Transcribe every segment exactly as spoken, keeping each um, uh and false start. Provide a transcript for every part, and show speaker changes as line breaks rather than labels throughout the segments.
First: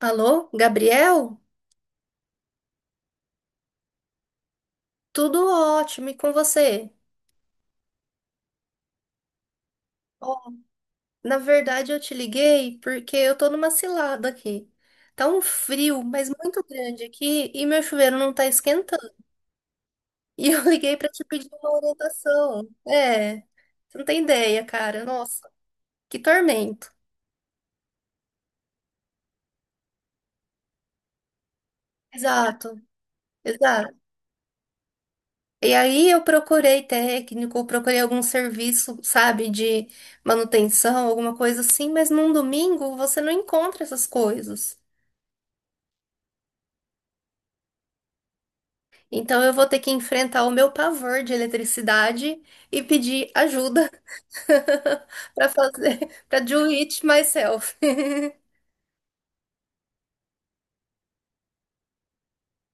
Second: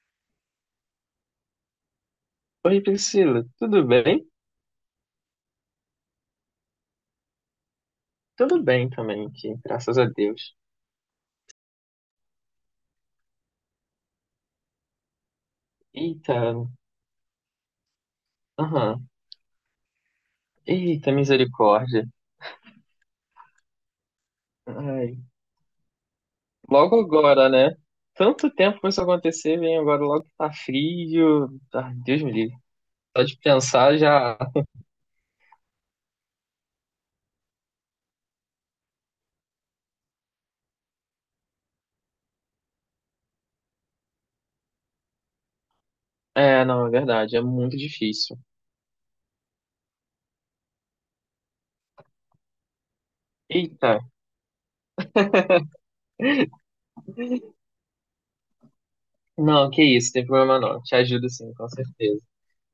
Alô, Gabriel?
Oi, Priscila, tudo bem?
Tudo ótimo, e com você?
Tudo bem também aqui, graças a
Ó,
Deus.
na verdade, eu te liguei porque eu tô numa cilada aqui. Tá um frio, mas
Eita,
muito grande aqui, e meu chuveiro não tá esquentando.
aham,
E eu liguei pra
eita,
te pedir uma
misericórdia.
orientação. É, você não tem ideia, cara.
Ai,
Nossa, que tormento.
logo agora, né? Tanto tempo pra isso acontecer, vem agora logo que tá frio. Ai, Deus me livre.
Exato,
Só de
exato.
pensar já.
E aí eu procurei técnico, procurei algum serviço, sabe, de manutenção, alguma coisa assim, mas num domingo você não encontra essas coisas.
É, não, é verdade, é muito difícil.
Então eu vou ter que enfrentar o meu pavor de eletricidade e pedir ajuda
Eita,
para fazer, para do it myself.
não, que isso, tem problema não. Te ajudo sim, com certeza.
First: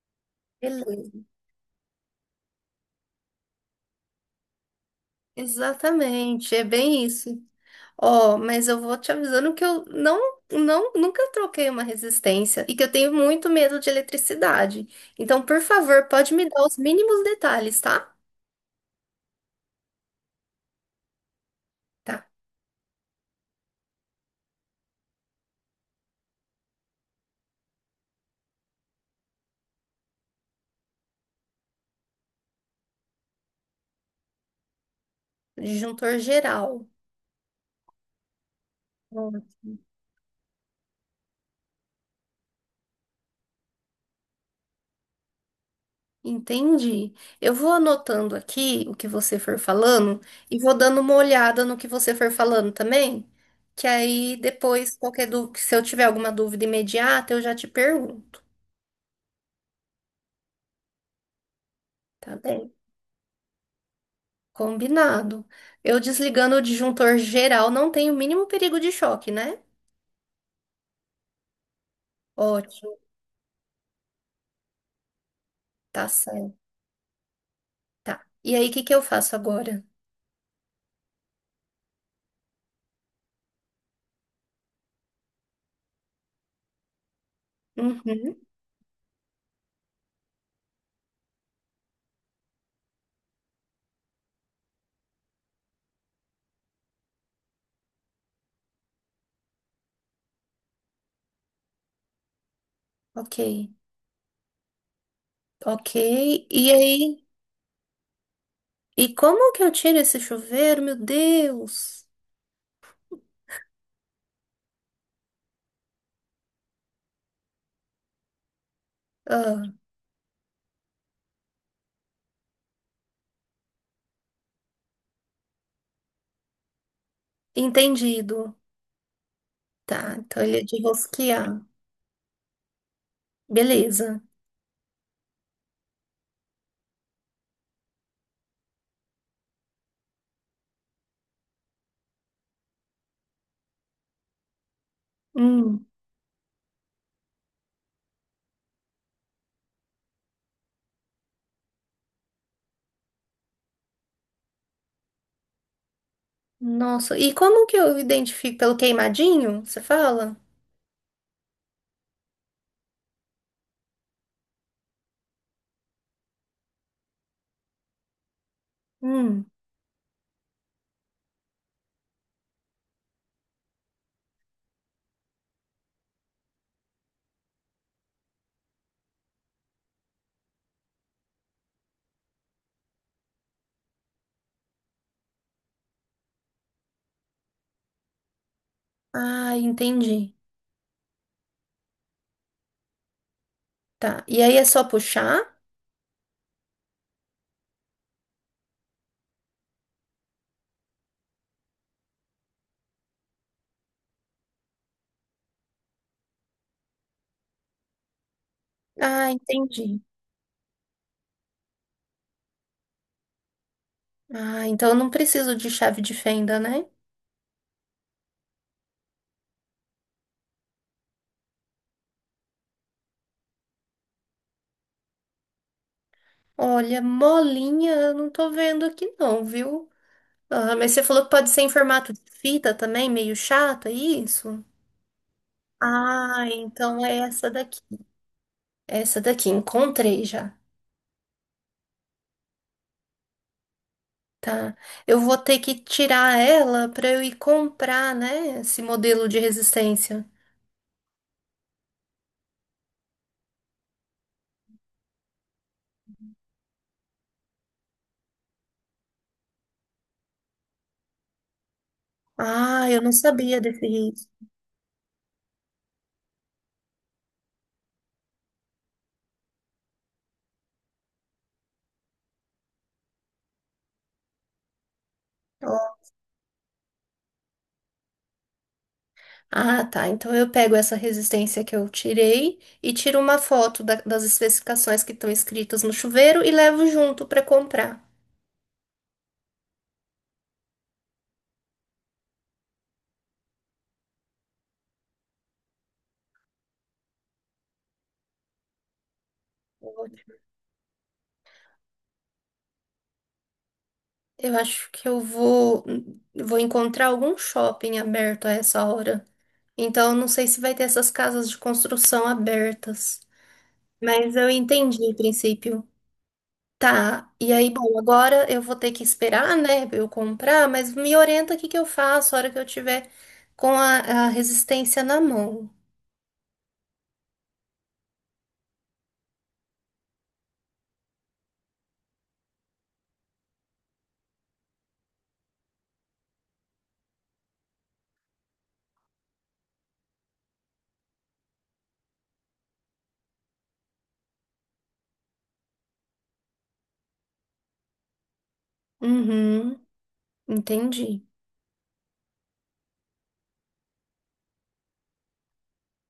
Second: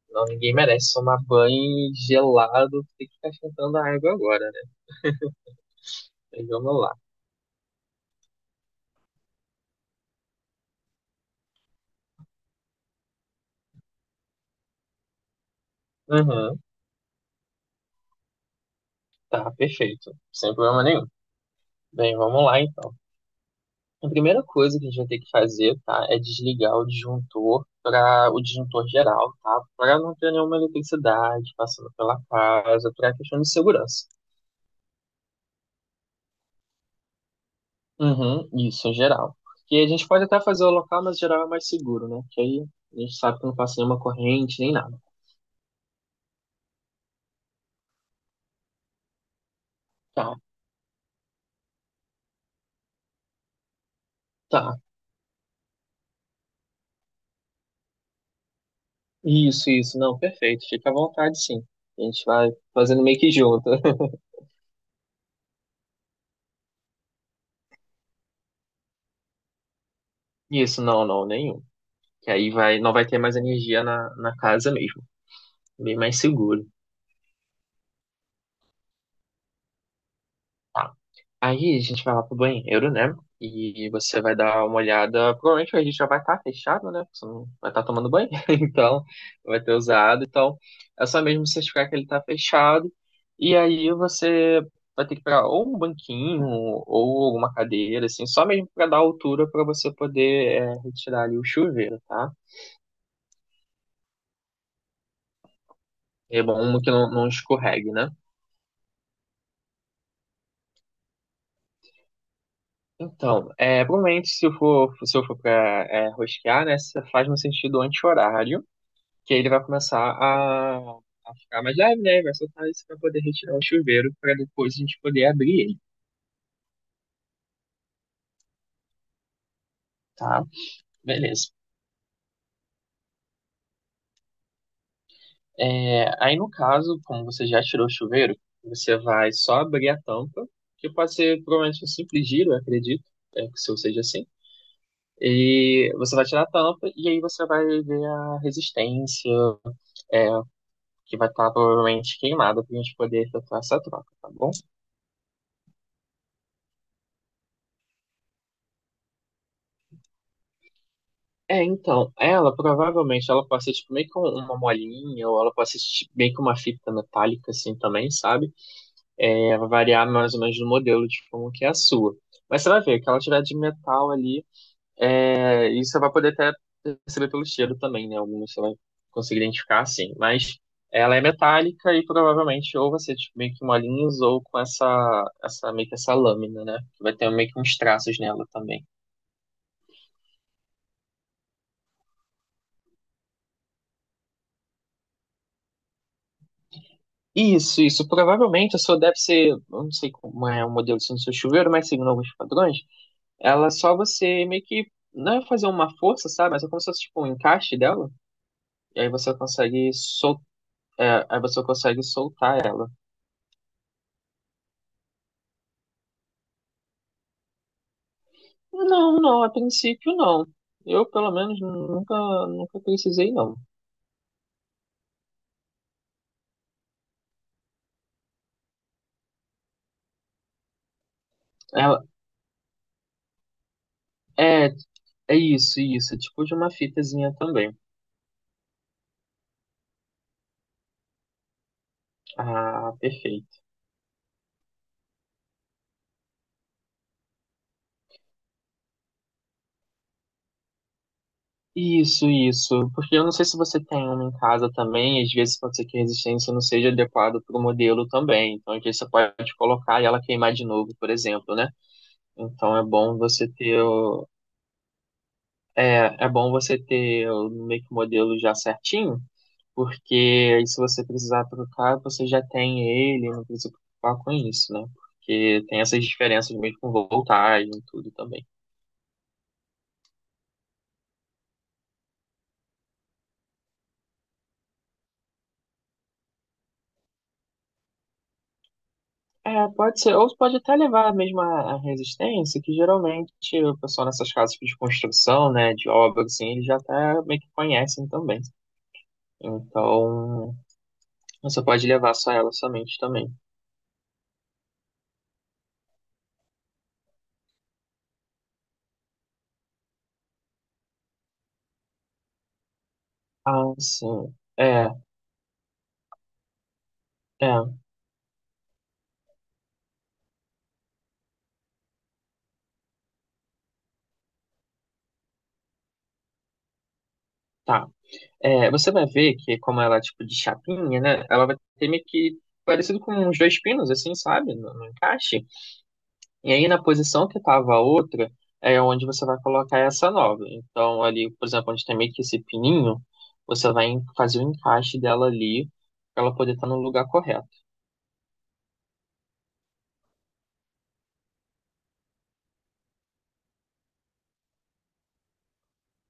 Não, ninguém merece tomar
Beleza.
banho gelado, tem que ficar esquentando a água agora, né? Mas
Exatamente, é
vamos lá.
bem isso. Ó, mas eu vou te avisando que eu não, não, nunca troquei uma resistência e que eu tenho muito medo de eletricidade. Então, por favor, pode me
Aham.
dar os mínimos detalhes, tá?
Tá, perfeito. Sem problema nenhum. Bem,
Tá.
vamos lá então. A primeira coisa que a gente vai ter que fazer, tá, é desligar o disjuntor para o disjuntor geral, tá? Para não ter nenhuma eletricidade passando pela casa, para questão de segurança.
Disjuntor geral.
Uhum, isso, em geral. Porque
Ótimo.
a gente pode até fazer o local, mas geral é mais seguro, né? Que aí a gente sabe que não passa nenhuma corrente nem nada.
Entendi. Eu vou anotando aqui o que você for falando
Tá,
e vou dando uma olhada no que você for falando também, que aí
tá.
depois, qualquer dú- se eu tiver alguma dúvida imediata, eu já te pergunto,
Isso, isso, não, perfeito. Fica à vontade, sim. A gente
tá
vai
bem?
fazendo meio que junto.
Combinado. Eu desligando o disjuntor geral, não tem o mínimo perigo de choque, né?
Isso, não, não, nenhum. Que aí vai, não
Ótimo,
vai ter mais energia na, na casa mesmo. Bem
tá
mais
certo.
seguro.
Tá. E aí, o que que eu faço agora?
Tá. Aí a gente vai lá pro banheiro, né? E você vai dar uma olhada. Provavelmente a gente já vai estar fechado, né? Porque você não vai estar tomando banho,
Uhum,
então vai ter usado. Então é só mesmo certificar que ele está fechado. E aí você vai ter que pegar ou um banquinho ou alguma cadeira, assim, só mesmo para dar altura para você poder é, retirar ali o chuveiro, tá?
ok, ok.
É
E
bom que não,
aí?
não escorregue, né?
E como que eu tiro esse chuveiro? Meu Deus!
Então, é, provavelmente se eu for, se eu for pra é, rosquear, né, você faz no sentido anti-horário, que aí ele vai
Ah.
começar a, a ficar mais leve, né, vai soltar isso pra poder retirar o chuveiro para depois a gente poder abrir ele,
Entendido. Tá, então
tá?
ele é de
Beleza.
rosquear. Beleza.
É, aí no caso, como você já tirou o chuveiro, você vai só abrir a tampa, que pode ser provavelmente um simples giro, eu acredito, é, que se eu seja assim.
Hum,
E você vai tirar a tampa e aí você vai ver a resistência, é, que vai estar provavelmente queimada pra gente poder efetuar essa troca, tá bom?
nossa, e como que eu identifico pelo queimadinho? Você fala?
É, então, ela provavelmente ela pode ser tipo meio com uma molinha, ou ela pode ser tipo, meio com uma fita metálica assim também, sabe?
Hum,
É, vai variar mais ou menos do modelo de como que é a sua. Mas você vai ver que ela tiver de metal ali, é, e você vai poder até perceber pelo cheiro também, né? Alguns você vai conseguir identificar, assim. Mas ela é metálica e provavelmente ou vai ser tipo, meio que uma ou com essa, essa, meio que essa lâmina, né? Que vai ter meio que uns traços nela também.
ah, entendi. Tá, e aí é só puxar?
Isso, isso. Provavelmente a sua deve ser, eu não sei como é o modelo assim, do seu chuveiro, mas seguindo alguns padrões, ela é só você meio que, não é fazer uma força, sabe? Mas é como se fosse tipo um encaixe dela, e aí
Ah,
você consegue
entendi.
sol... é, aí você consegue soltar ela.
Ah, então eu não preciso de chave de fenda, né?
Não, não, a princípio não. Eu, pelo menos, nunca, nunca precisei, não.
Olha, molinha, eu não tô vendo aqui não, viu? Ah, mas você falou que pode ser em
Ela-
formato de fita também, meio chato, é isso?
É, é, isso, isso. É tipo
Ah,
de uma
então é
fitazinha
essa
também.
daqui. Essa daqui, encontrei já.
Ah, perfeito.
Tá. Eu vou ter que tirar ela para eu ir comprar, né, esse modelo de resistência.
Isso, isso. Porque eu não sei se você tem uma em casa também. Às vezes pode ser que a resistência não seja adequada para o modelo também. Então, às vezes você pode colocar e ela queimar de novo, por exemplo, né? Então, é
Ah, eu não
bom você
sabia
ter...
desse
o-
risco.
é, é bom você ter o- meio que o modelo já certinho. Porque aí se você precisar trocar, você já tem ele, não precisa preocupar com isso, né? Porque tem essas diferenças mesmo com voltagem e tudo também.
Ah, tá. Então eu pego essa resistência que eu tirei e tiro uma foto da- das especificações que estão escritas no chuveiro e levo junto para comprar.
É, pode ser, ou pode até levar mesmo a, a resistência, que geralmente o pessoal nessas casas de construção, né, de obra, assim, eles já até meio que conhecem também.
Ótimo.
Então, você pode levar só ela somente também.
Eu acho que eu vou vou encontrar algum shopping aberto a essa hora. Então eu não sei se vai ter essas casas de construção abertas,
Ah, sim.
mas eu
É,
entendi o princípio. Tá,
é,
e aí, bom, agora eu vou ter que esperar, né, eu comprar, mas me orienta o que que eu faço a hora que eu tiver com a, a resistência na mão.
tá. É, você vai ver que como ela é tipo de chapinha, né? Ela vai ter meio que parecido com uns dois pinos, assim, sabe? No, no encaixe. E aí na posição que tava a outra, é onde você vai colocar essa nova. Então ali, por exemplo, onde tem meio que esse pininho, você vai en- fazer o encaixe dela ali pra ela poder estar no lugar correto.
Uhum, entendi.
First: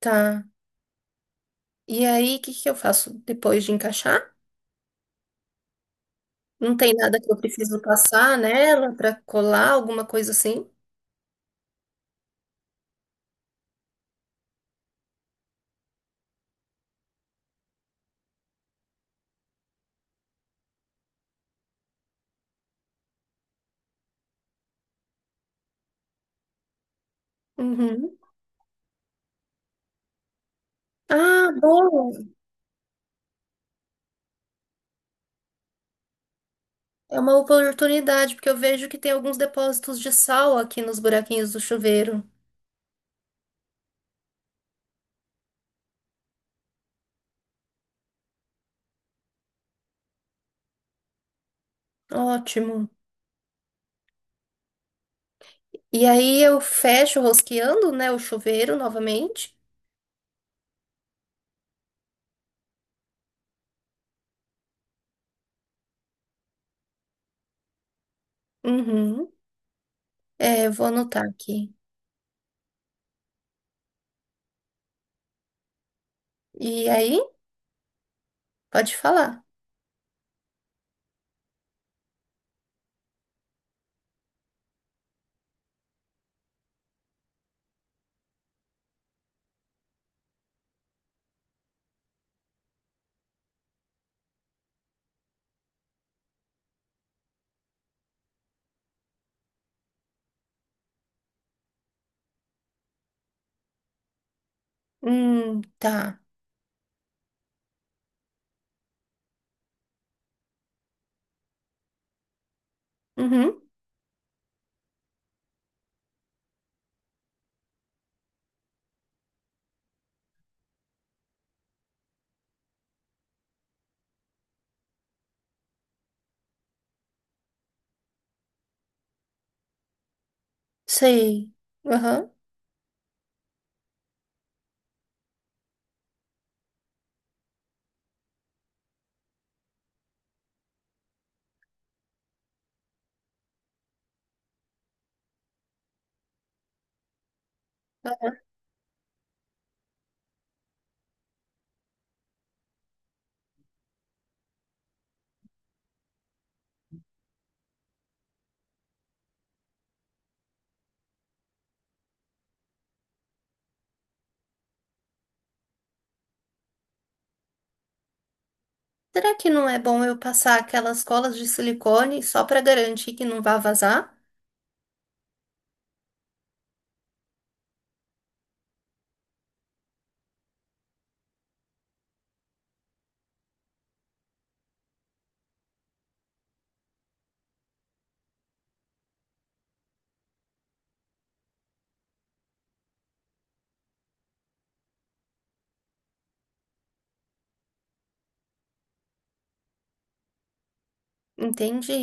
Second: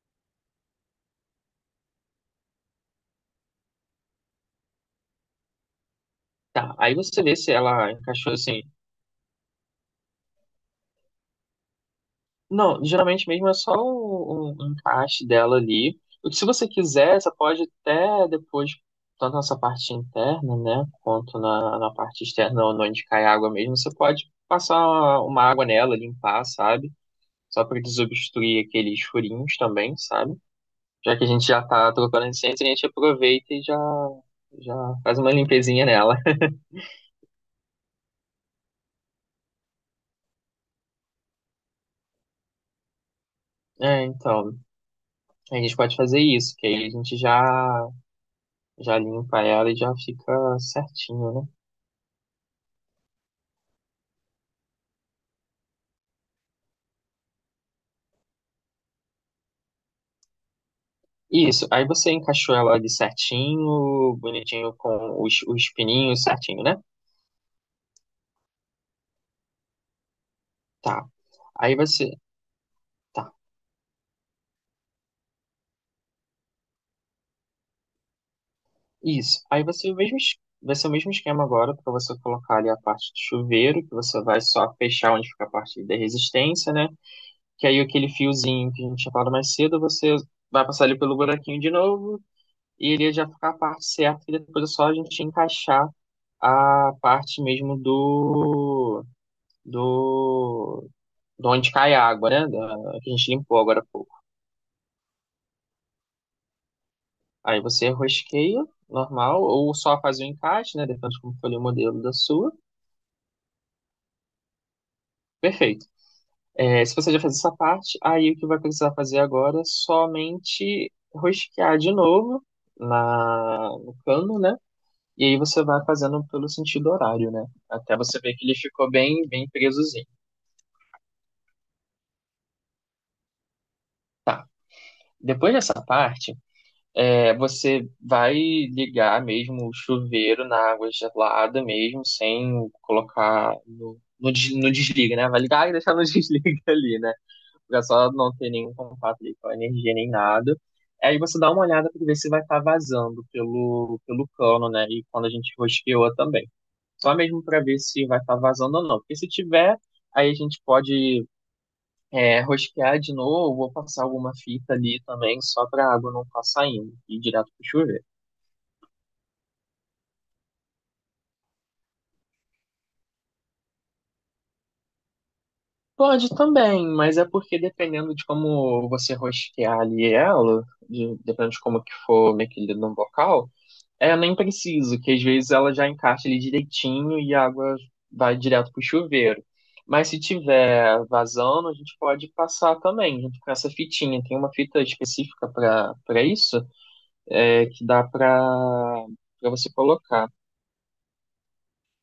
Tá. E aí, o que que eu faço depois de encaixar?
Tá,
Não tem
aí
nada
você
que
vê
eu
se
preciso
ela encaixou
passar
assim,
nela para colar, alguma coisa assim?
não, geralmente mesmo é só o, o encaixe dela ali. O que se você quiser, você pode até depois, tanto nessa parte interna, né, quanto na, na parte externa, onde onde cai água mesmo, você pode passar uma, uma água nela, limpar, sabe? Só para
Uhum.
desobstruir aqueles furinhos também, sabe? Já que a gente
Ah,
já tá
boa!
trocando essência, a gente aproveita e já, já faz uma limpezinha nela.
É uma oportunidade, porque eu vejo que tem alguns depósitos de sal aqui nos buraquinhos do chuveiro.
É, então, a gente pode fazer isso, que aí a gente já, já limpa ela e já fica certinho, né?
Ótimo. E aí eu fecho rosqueando, né, o chuveiro novamente.
Isso, aí você encaixou ela ali certinho, bonitinho com os, os pininhos certinho, né?
Uhum. É, eu vou
Tá.
anotar aqui.
Aí você. Tá,
E aí, pode
isso.
falar.
Aí você o mesmo, es- Vai ser o mesmo esquema agora para você colocar ali a parte do chuveiro, que você vai só fechar onde fica a parte da resistência, né? Que aí aquele fiozinho que a gente tinha falado mais cedo, você vai passar ali pelo buraquinho de novo e ele já ficar a parte certa, e depois é só a gente encaixar a parte mesmo do. Do, de onde cai a água, né? Da, que a gente limpou agora há pouco.
Hum, tá.
Aí você rosqueia, normal, ou só faz o encaixe, né? Depende de como foi o modelo da sua.
Uhum.
Perfeito. É, se você já fez essa parte, aí o que vai precisar fazer agora é somente rosquear de novo na, no cano, né? E aí você vai fazendo pelo sentido horário, né? Até você ver que ele ficou bem, bem presozinho.
Sei. Aham.
Depois dessa parte, é, você vai ligar mesmo o chuveiro na água gelada mesmo, sem colocar no, no, des- no desliga, né? Vai ligar e deixar no desliga ali, né? Pra só não ter nenhum contato ali com a energia nem nada. Aí você dá uma olhada para ver se vai estar vazando pelo, pelo cano, né? E quando a gente rosqueou também. Só mesmo para ver se vai estar vazando ou não. Porque se tiver, aí a gente pode é, rosquear de novo, vou passar alguma fita ali também, só para a água não ficar saindo e ir direto pro chuveiro.
Será que não é bom eu passar aquelas colas de silicone só para garantir que não vá vazar?
Pode também, mas é porque dependendo de como você rosquear ali ela, de- dependendo de como que for mexida no bocal, é nem preciso, que às vezes ela já encaixa ali direitinho e a água vai direto pro chuveiro. Mas se tiver vazando, a gente pode passar também, junto com essa fitinha. Tem uma fita específica para para isso, é, que dá para para você colocar.
Entendi.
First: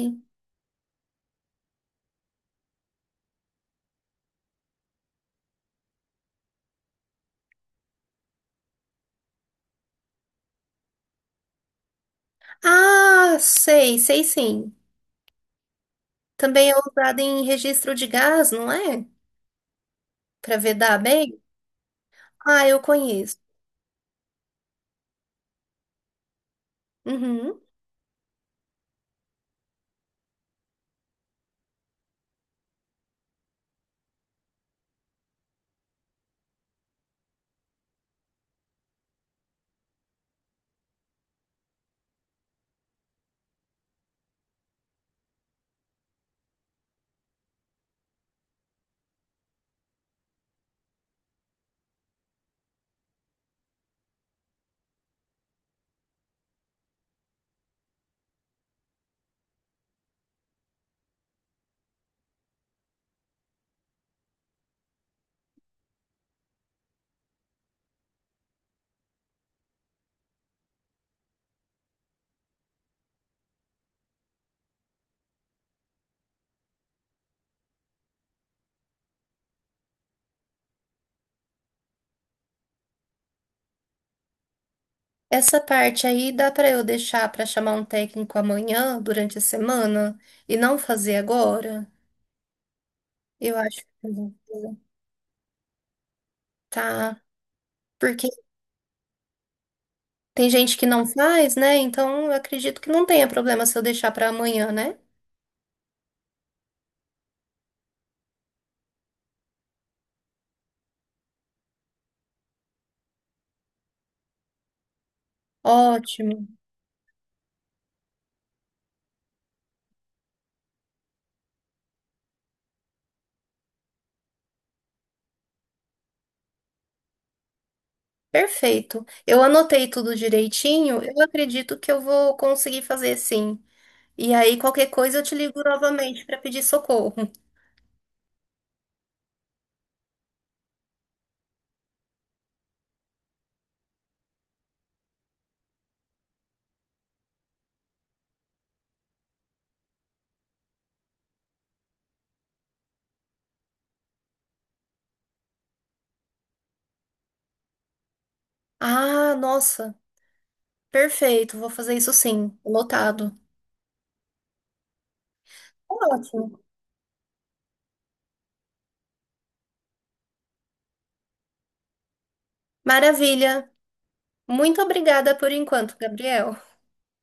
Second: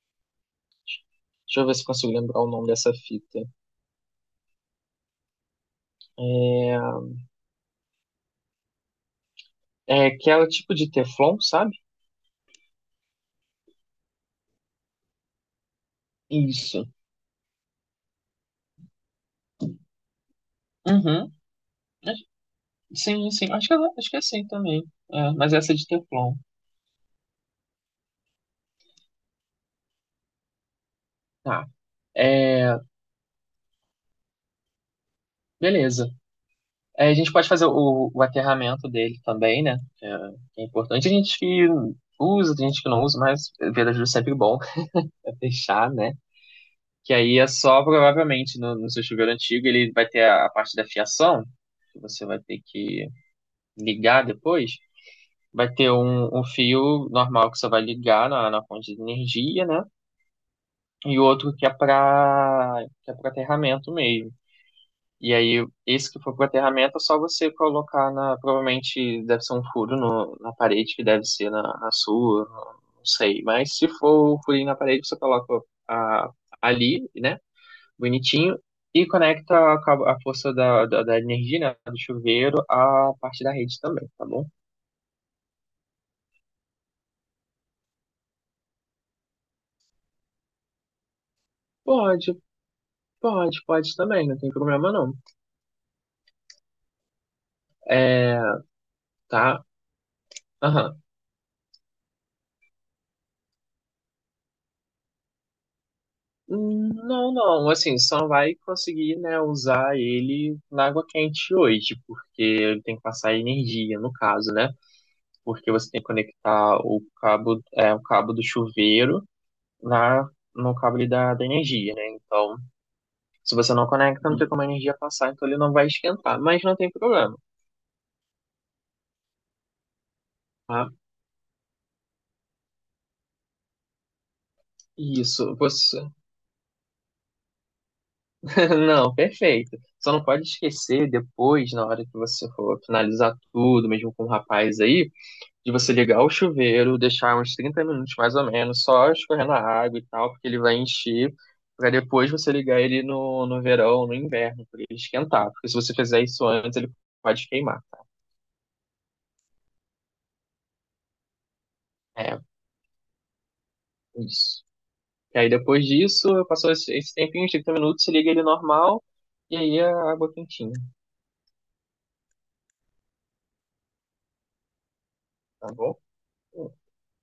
Deixa eu ver se consigo lembrar o nome dessa fita. É, é aquela tipo de Teflon, sabe?
Ah, sei, sei sim. Também é
Isso.
usado em registro de gás, não é? Para vedar
Uhum.
bem?
Acho-
Ah, eu
Sim,
conheço.
sim. Acho que, ela- acho que é assim também. É, mas essa é de Teflon.
Uhum.
Tá. É, beleza. É, a gente pode fazer o, o aterramento dele também, né? Que é, que é importante. A gente que usa, tem gente que não usa, mas ver ajuda é sempre bom é fechar, né? Que aí é só, provavelmente, no, no seu chuveiro antigo, ele vai ter a, a parte da fiação, que você vai ter que ligar depois. Vai ter um, um fio normal que você vai ligar na, na fonte de energia, né? E outro que é para que é para aterramento mesmo. E aí, esse que for para aterramento é só você colocar na. Provavelmente deve ser um furo no, na parede, que deve ser na, na sua, não sei. Mas se for o furinho na parede, você coloca a, ali, né? Bonitinho. E conecta a, cabo- a força da, da, da energia, né, do chuveiro, à parte da rede também, tá bom?
Essa parte aí dá para eu deixar para chamar um técnico amanhã, durante a semana, e não fazer agora?
Pode,
Eu
pode,
acho que
pode
eu
também,
vou
não tem
fazer.
problema não.
Tá. Porque
É, tá?
tem gente que
Aham.
não faz, né? Então eu acredito que não tenha problema se eu deixar para amanhã, né?
Hum, Não, não, assim, só vai conseguir, né, usar ele na água quente hoje, porque ele tem que passar energia, no caso, né? Porque você tem que
Ótimo.
conectar o cabo, é, o cabo do chuveiro na, no cabo ali da, da energia, né? Então, se você não conecta, não tem como a energia passar, então ele não vai esquentar, mas não tem problema,
Perfeito. Eu anotei tudo
tá?
direitinho. Eu acredito que eu vou conseguir fazer sim. E aí, qualquer coisa, eu te
Isso,
ligo
você...
novamente para pedir socorro.
Não, perfeito. Só não pode esquecer depois, na hora que você for finalizar tudo, mesmo com o rapaz aí, de você ligar o chuveiro, deixar uns trinta minutos mais ou menos, só escorrendo a água e tal, porque ele vai encher, para depois você ligar ele no, no verão, no inverno, para ele esquentar. Porque se você fizer isso antes, ele pode queimar, tá?
Ah, nossa. Perfeito. Vou fazer isso
É,
sim. Anotado.
isso. E aí depois disso,
Ótimo.
passou esse, esse tempinho, uns trinta minutos, você liga ele normal, e aí a água quentinha,
Maravilha. Muito obrigada por
tá
enquanto,
bom?
Gabriel.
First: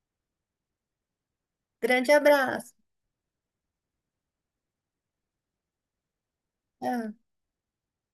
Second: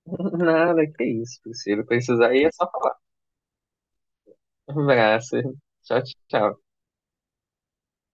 Nada, que isso, Priscila.
Grande
Precisar aí é só
abraço.
falar. Um abraço. Tchau, tchau.
Tchau.